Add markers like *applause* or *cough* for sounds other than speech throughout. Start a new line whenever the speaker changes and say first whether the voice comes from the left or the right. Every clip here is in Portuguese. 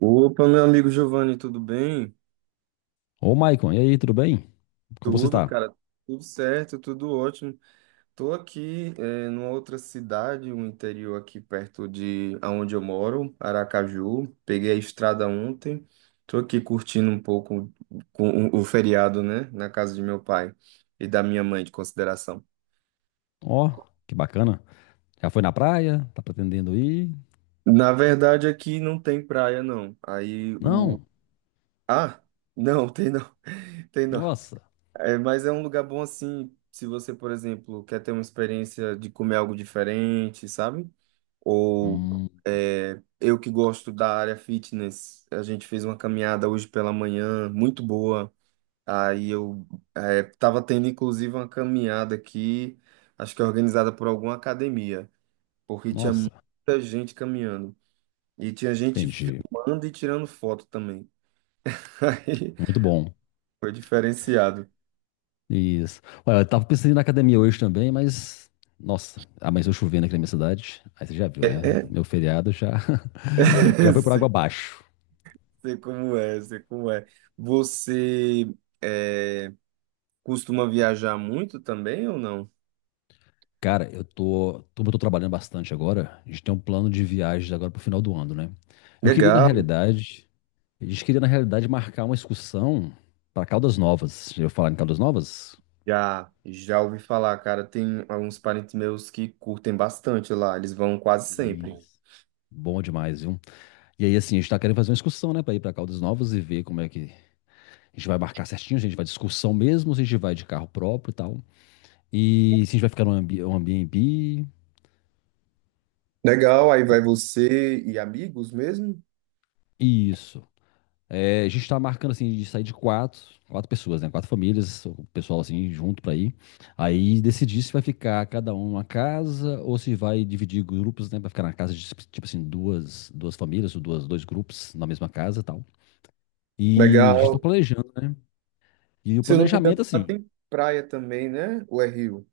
right: Opa, meu amigo Giovanni, tudo bem?
left: Ô, Maicon, e aí, tudo bem? Como você
right: Tudo,
left: está?
right: cara, tudo certo, tudo ótimo. Tô aqui, numa outra cidade, um interior aqui perto de aonde eu moro, Aracaju. Peguei a estrada ontem. Tô aqui curtindo um pouco com o feriado, né, na casa de meu pai e da minha mãe, de consideração.
left: Ó, que bacana. Já foi na praia? Tá pretendendo ir?
right: Na verdade, aqui não tem praia, não. Aí o.
left: Não.
right: Ah, não, tem não. *laughs* Tem não.
left: Nossa.
right: É, mas é um lugar bom assim, se você, por exemplo, quer ter uma experiência de comer algo diferente, sabe? Ou
left: Hum,
right: eu que gosto da área fitness, a gente fez uma caminhada hoje pela manhã, muito boa. Aí eu Tava tendo inclusive uma caminhada aqui, acho que é organizada por alguma academia, porque tinha
left: nossa.
right: muita gente caminhando. E tinha gente
left: Entendi.
right: filmando e tirando foto também. *laughs* Aí
left: Muito bom.
right: foi diferenciado.
left: Isso. Olha, eu tava pensando em ir na academia hoje também, mas. Nossa, amanheceu chovendo aqui na minha cidade. Aí você já viu, né? Meu
right: *clears throat*
left: feriado já, *laughs* já foi por água
right: *laughs*
left: abaixo.
right: Sei como é, sei como é. Você é, Costuma viajar muito também ou não?
left: Cara, eu tô, como eu tô trabalhando bastante agora, a gente tem um plano de viagens agora pro final do ano, né? Eu queria, na
right: Legal.
left: realidade, gente queria, na realidade, marcar uma excursão para Caldas Novas. Já ouviu falar em Caldas Novas?
right: Já, já ouvi falar, cara. Tem alguns parentes meus que curtem bastante lá. Eles vão quase sempre.
left: Isso. Bom demais, viu? E aí, assim, a gente tá querendo fazer uma excursão, né, para ir para Caldas Novas e ver como é que a gente vai marcar certinho, se a gente vai de excursão mesmo, se a gente vai de carro próprio e tal. E se a gente vai ficar no Airbnb.
right: Legal, aí vai você e amigos mesmo?
left: Isso. É, a gente tá marcando assim de sair de quatro pessoas, né? Quatro famílias, o pessoal assim junto pra ir. Aí decidir se vai ficar cada um numa casa ou se vai dividir grupos, né? Pra ficar na casa de tipo assim duas famílias ou duas, dois grupos na mesma casa, e tal. E a gente tá
right: Legal.
left: planejando, né? E o
right: Se eu não me engano,
left: planejamento
right: lá
left: assim,
right: tem praia também, né? Ou é rio?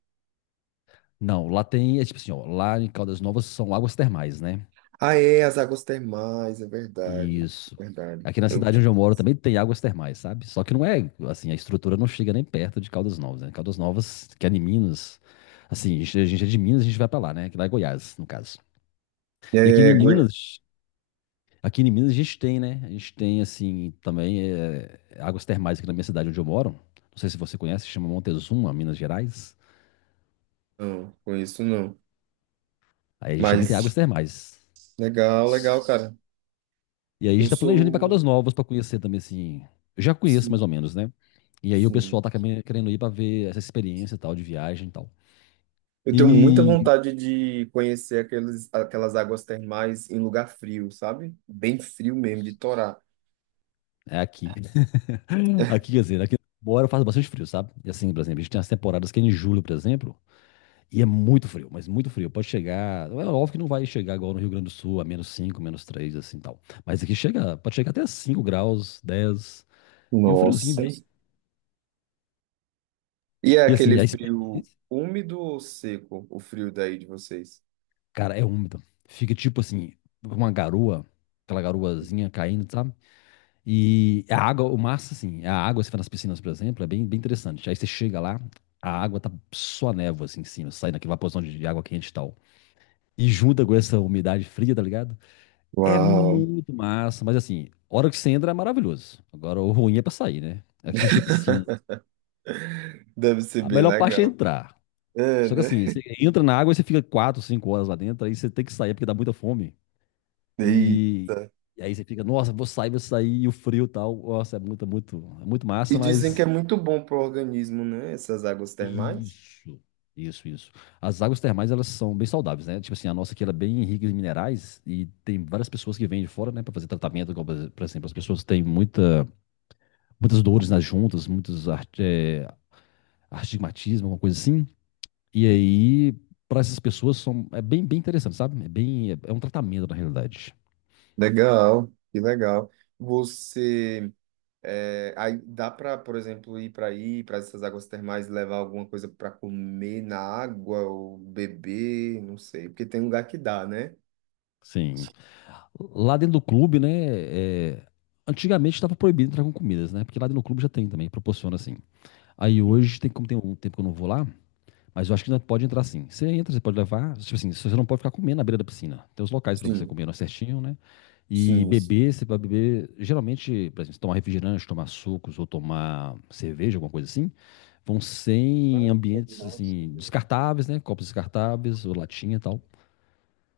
left: não, lá tem é tipo assim, ó, lá em Caldas Novas são águas termais, né?
right: Ah, é, as águas termais, é verdade.
left: Isso.
right: Verdade.
left: Aqui na
right: Eu
left: cidade
right: tinha
left: onde eu moro
right: esquecido.
left: também tem águas termais, sabe? Só que não é, assim, a estrutura não chega nem perto de Caldas Novas, né? Caldas Novas, que é em Minas, assim, a gente é de Minas, a gente vai pra lá, né? Que lá é Goiás, no caso. E
right: É, Goi-
left: Aqui em Minas a gente tem, né? A gente tem, assim, também é, águas termais aqui na minha cidade onde eu moro. Não sei se você conhece, chama Montezuma, Minas Gerais.
right: não, conheço não.
left: Aí a gente também tem águas
right: Mas
left: termais.
right: legal, legal, cara.
left: E aí a
right: Eu
left: gente tá planejando ir pra Caldas
right: sou.
left: Novas pra conhecer também, assim. Eu já conheço
right: Sim,
left: mais ou menos, né? E aí o pessoal
right: sim.
left: tá também querendo ir pra ver essa experiência e tal, de viagem e tal.
right: Eu tenho muita
left: E
right: vontade de conhecer aquelas águas termais em lugar frio, sabe? Bem frio mesmo, de torar.
left: é aqui. *laughs* Aqui, quer dizer, aqui embora faz bastante frio, sabe? E assim, por exemplo, a gente tem as temporadas que é em julho, por exemplo, e é muito frio, mas muito frio. Pode chegar. É óbvio que não vai chegar igual no Rio Grande do Sul, a menos 5 menos 3 assim tal. Mas aqui chega, pode chegar até 5 graus, 10. E o friozinho
right: Nossa.
left: bem.
right: E é
left: E
right: aquele
left: assim, a experiência.
right: frio úmido ou seco, o frio daí de vocês?
left: Cara, é úmido. Fica tipo assim, uma garoa, aquela garoazinha caindo, sabe? E a água, o massa, assim, a água, se for nas piscinas, por exemplo, é bem, bem interessante. Aí você chega lá, a água tá só névoa, assim, em cima, saindo aquela vaporzão de água quente e tal. E junta com essa umidade fria, tá ligado? É
right: Uau,
left: muito massa, mas assim, a hora que você entra é maravilhoso. Agora, o ruim é pra sair, né? Aqui a gente tem piscina.
right: deve ser
left: A
right: bem
left: melhor parte é
right: legal.
left: entrar.
right: É,
left: Só que
right: né?
left: assim, você entra na água e você fica 4, 5 horas lá dentro, aí você tem que sair porque dá muita fome. E,
right: Eita.
left: e aí você fica, nossa, vou sair, e o frio e tal. Nossa, é muito, muito, é muito
right: E
left: massa,
right: dizem que
left: mas.
right: é muito bom para o organismo, né? Essas águas termais.
left: Isso, isso, isso. As águas termais, elas são bem saudáveis, né? Tipo assim, a nossa aqui ela é bem rica em minerais e tem várias pessoas que vêm de fora, né, para fazer tratamento, igual, por exemplo, as pessoas têm muita, muitas dores nas juntas, muitos astigmatismo, alguma coisa assim. E aí, para essas pessoas, são, é bem, bem interessante, sabe? É bem, é um tratamento na realidade.
right: Legal, que legal. Você. É, aí dá para, por exemplo, ir para aí, para essas águas termais, levar alguma coisa para comer na água ou beber, não sei, porque tem lugar que dá, né?
left: Sim. Lá dentro do clube, né? É, antigamente estava proibido entrar com comidas, né? Porque lá dentro do clube já tem também, proporciona assim. Aí hoje, tem, como tem um tempo que eu não vou lá, mas eu acho que ainda pode entrar sim. Você entra, você pode levar. Tipo assim, você não pode ficar comendo na beira da piscina. Tem os locais para você
right: Sim,
left: comer não é certinho, né? E
right: sim, sim.
left: beber, você vai beber. Geralmente, por exemplo, se tomar refrigerante, tomar sucos ou tomar cerveja, alguma coisa assim, vão sem ambientes assim, descartáveis, né? Copos descartáveis ou latinha e tal.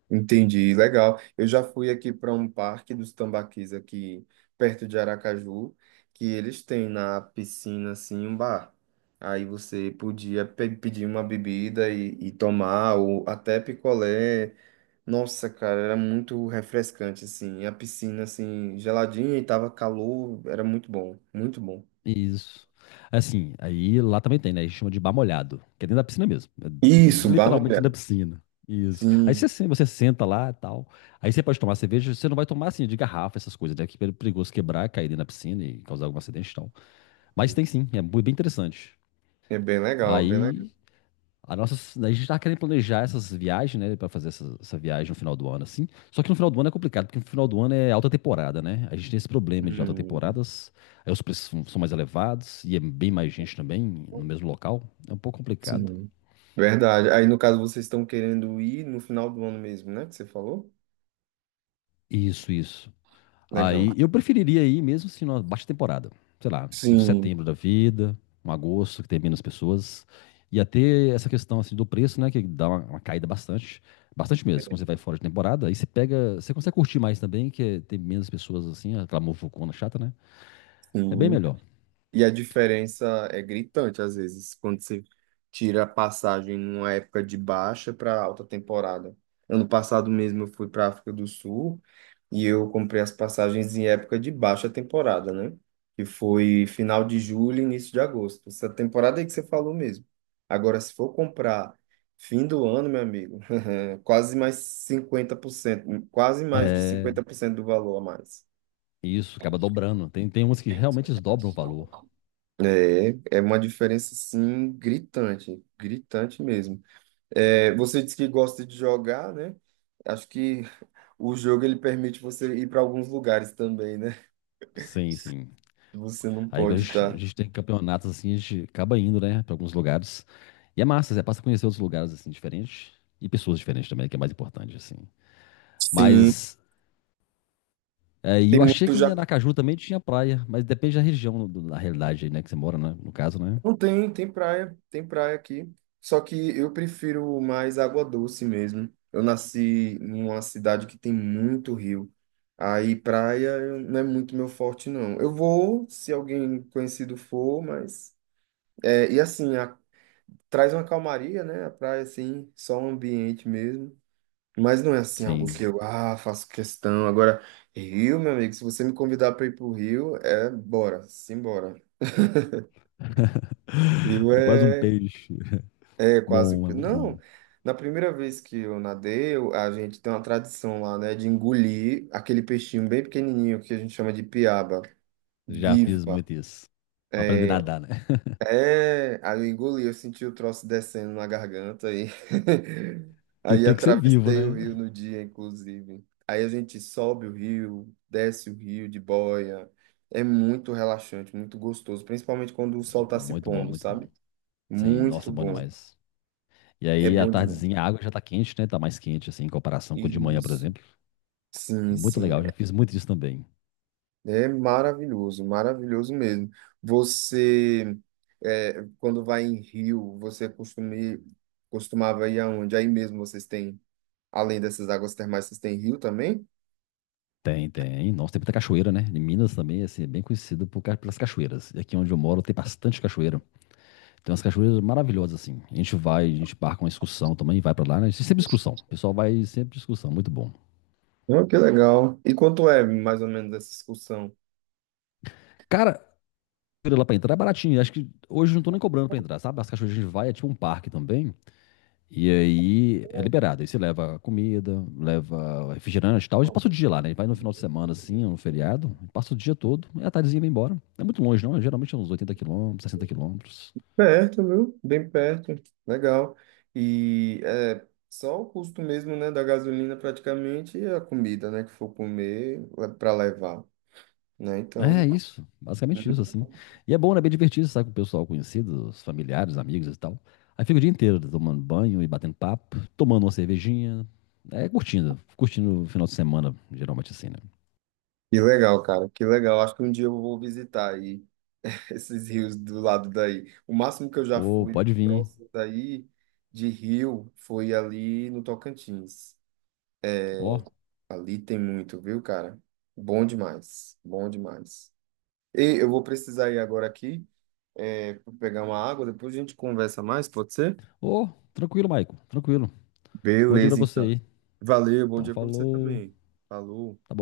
right: Entendi, legal. Eu já fui aqui para um parque dos tambaquis aqui perto de Aracaju, que eles têm na piscina assim um bar. Aí você podia pedir uma bebida e tomar, ou até picolé. Nossa, cara, era muito refrescante, assim. E a piscina, assim, geladinha e tava calor, era muito bom, muito bom.
left: Isso. Assim, aí lá também tem, né? A gente chama de bar molhado, que é dentro da piscina mesmo. É
right: Isso, barra
left: literalmente dentro da
right: molhada.
left: piscina. Isso. Aí você,
right: Sim,
left: você senta lá e tal. Aí você pode tomar cerveja, você não vai tomar assim de garrafa, essas coisas, né? Que é perigoso quebrar, cair dentro da piscina e causar algum acidente, então. Mas tem
right: isso.
left: sim, é bem interessante.
right: É bem legal, bem legal.
left: Aí a nossa, a gente tá querendo planejar essas viagens, né, pra fazer essa viagem no final do ano, assim. Só que no final do ano é complicado, porque no final do ano é alta temporada, né? A gente tem esse problema de alta
right: Hum,
left: temporadas, aí os preços são mais elevados e é bem mais gente também no mesmo local. É um pouco complicado.
right: sim. Verdade. Aí, no caso, vocês estão querendo ir no final do ano mesmo, né? Que você falou?
left: Isso, isso. Aí
right: Legal.
left: eu preferiria ir mesmo se numa baixa temporada. Sei lá, um
right: Sim,
left: setembro da vida, um agosto que tem menos pessoas. E até essa questão assim do preço, né? Que dá uma caída bastante. Bastante mesmo. Quando você vai fora de temporada, aí você pega. Você consegue curtir mais também, que tem menos pessoas assim, aquela muvucona chata, né? É bem
right: sim.
left: melhor.
right: E a diferença é gritante, às vezes, quando você tira a passagem numa época de baixa para alta temporada. Ano passado mesmo eu fui para a África do Sul e eu comprei as passagens em época de baixa temporada, né? Que foi final de julho, início de agosto. Essa temporada aí que você falou mesmo. Agora, se for comprar fim do ano, meu amigo, *laughs* quase mais 50% quase mais de
left: É,
right: 50% do valor a mais.
left: isso, acaba dobrando. Tem umas que realmente eles dobram o valor.
right: É, é uma diferença, sim, gritante, gritante mesmo. É, você disse que gosta de jogar, né? Acho que o jogo ele permite você ir para alguns lugares também, né?
left: Sim, sim.
right: Que você não
left: Aí quando a
right: pode
left: gente, a
right: estar.
left: gente tem campeonatos assim, a gente acaba indo, né, pra alguns lugares. E é massa, você passa a conhecer outros lugares assim diferentes e pessoas diferentes também, que é mais importante assim.
right: Sim,
left: Mas é, e
right: tem
left: eu achei
right: muito
left: que em
right: já.
left: Aracaju também tinha praia, mas depende da região, da realidade aí, né, que você mora, né, no caso, né?
right: Não tem, tem praia aqui. Só que eu prefiro mais água doce mesmo. Eu nasci numa cidade que tem muito rio. Aí praia não é muito meu forte, não. Eu vou, se alguém conhecido for, mas. É, e assim, a- Traz uma calmaria, né? A praia, assim, só um ambiente mesmo. Mas não é assim algo
left: Sim.
right: que eu faço questão. Agora, Rio, meu amigo, se você me convidar para ir pro Rio, é bora, simbora. Rio
left: *laughs* É quase um
right: é,
left: peixe.
right: É quase.
left: Bom, é muito bom.
right: Não, na primeira vez que eu nadei, a gente tem uma tradição lá, né, de engolir aquele peixinho bem pequenininho que a gente chama de piaba,
left: Já fiz
right: viva.
left: muito isso. Pra aprender
right: É,
left: a nadar, né? *laughs*
right: Aí eu engoli, eu senti o troço descendo na garganta aí. *laughs*
left: E
right: Aí
left: tem que ser vivo,
right: atravessei o
left: né?
right: rio no dia, inclusive. Aí a gente sobe o rio, desce o rio de boia. É muito relaxante, muito gostoso, principalmente quando o sol está se
left: Muito bom,
right: pondo,
left: muito
right: sabe?
left: bom. Sim, nossa,
right: Muito
left: é bom
right: bom.
left: demais. E
right: É
left: aí, à
right: bom demais.
left: tardezinha, a água já tá quente, né? Tá mais quente, assim, em comparação com de manhã, por
right: Isso.
left: exemplo.
right: Sim,
left: Muito
right: sim.
left: legal, já fiz muito disso também.
right: É maravilhoso, maravilhoso mesmo. Você, é, quando vai em rio, você costuma, ir- Costumava ir aonde? Aí mesmo vocês têm. Além dessas águas termais, vocês têm rio também?
left: Tem, tem. Nossa, tem muita cachoeira, né? Em Minas também, assim, é bem conhecido por, pelas cachoeiras. E aqui onde eu moro tem bastante cachoeira. Tem umas cachoeiras maravilhosas, assim. A gente vai, a gente marca uma excursão também, vai pra lá, né? Sempre excursão. O pessoal vai sempre excursão, muito bom.
right: Oh, que legal. E quanto é mais ou menos essa excursão?
left: Cara, cachoeira lá pra entrar é baratinho. Acho que hoje não tô nem cobrando pra entrar, sabe? As cachoeiras que a gente vai, é tipo um parque também. E aí é liberado. Aí você leva comida, leva refrigerante e tal. A gente passa o dia lá, né? Vai no final de semana, assim, no feriado, passa o dia todo, e a tardezinha vai embora. Não é muito longe, não. Geralmente é uns 80 km, 60 km.
right: Perto, viu? Bem perto. Legal. E é só o custo mesmo, né, da gasolina praticamente e a comida, né, que for comer para levar, né?
left: É
right: Então,
left: isso, basicamente isso, assim. E é bom, né? É bem divertido, sabe? Com o pessoal conhecido, os familiares, amigos e tal. Aí fica o dia inteiro tomando banho e batendo papo, tomando uma cervejinha. É, curtindo, curtindo o final de semana, geralmente assim, né?
right: que legal, cara. Que legal. Acho que um dia eu vou visitar aí *laughs* esses rios do lado daí. O máximo que eu já
left: Ô,
right: fui
left: pode vir.
right: próximo daí de rio foi ali no Tocantins.
left: Ó,
right: Ali tem muito, viu, cara? Bom demais, bom demais. E eu vou precisar ir agora aqui, pra pegar uma água, depois a gente conversa mais, pode ser?
left: ô, tranquilo, Maico, tranquilo. Bom dia pra
right: Beleza,
left: você
right: então.
left: aí.
right: Valeu, bom
left: Então,
right: dia pra você
left: falou.
right: também. Falou.
left: Tá bom.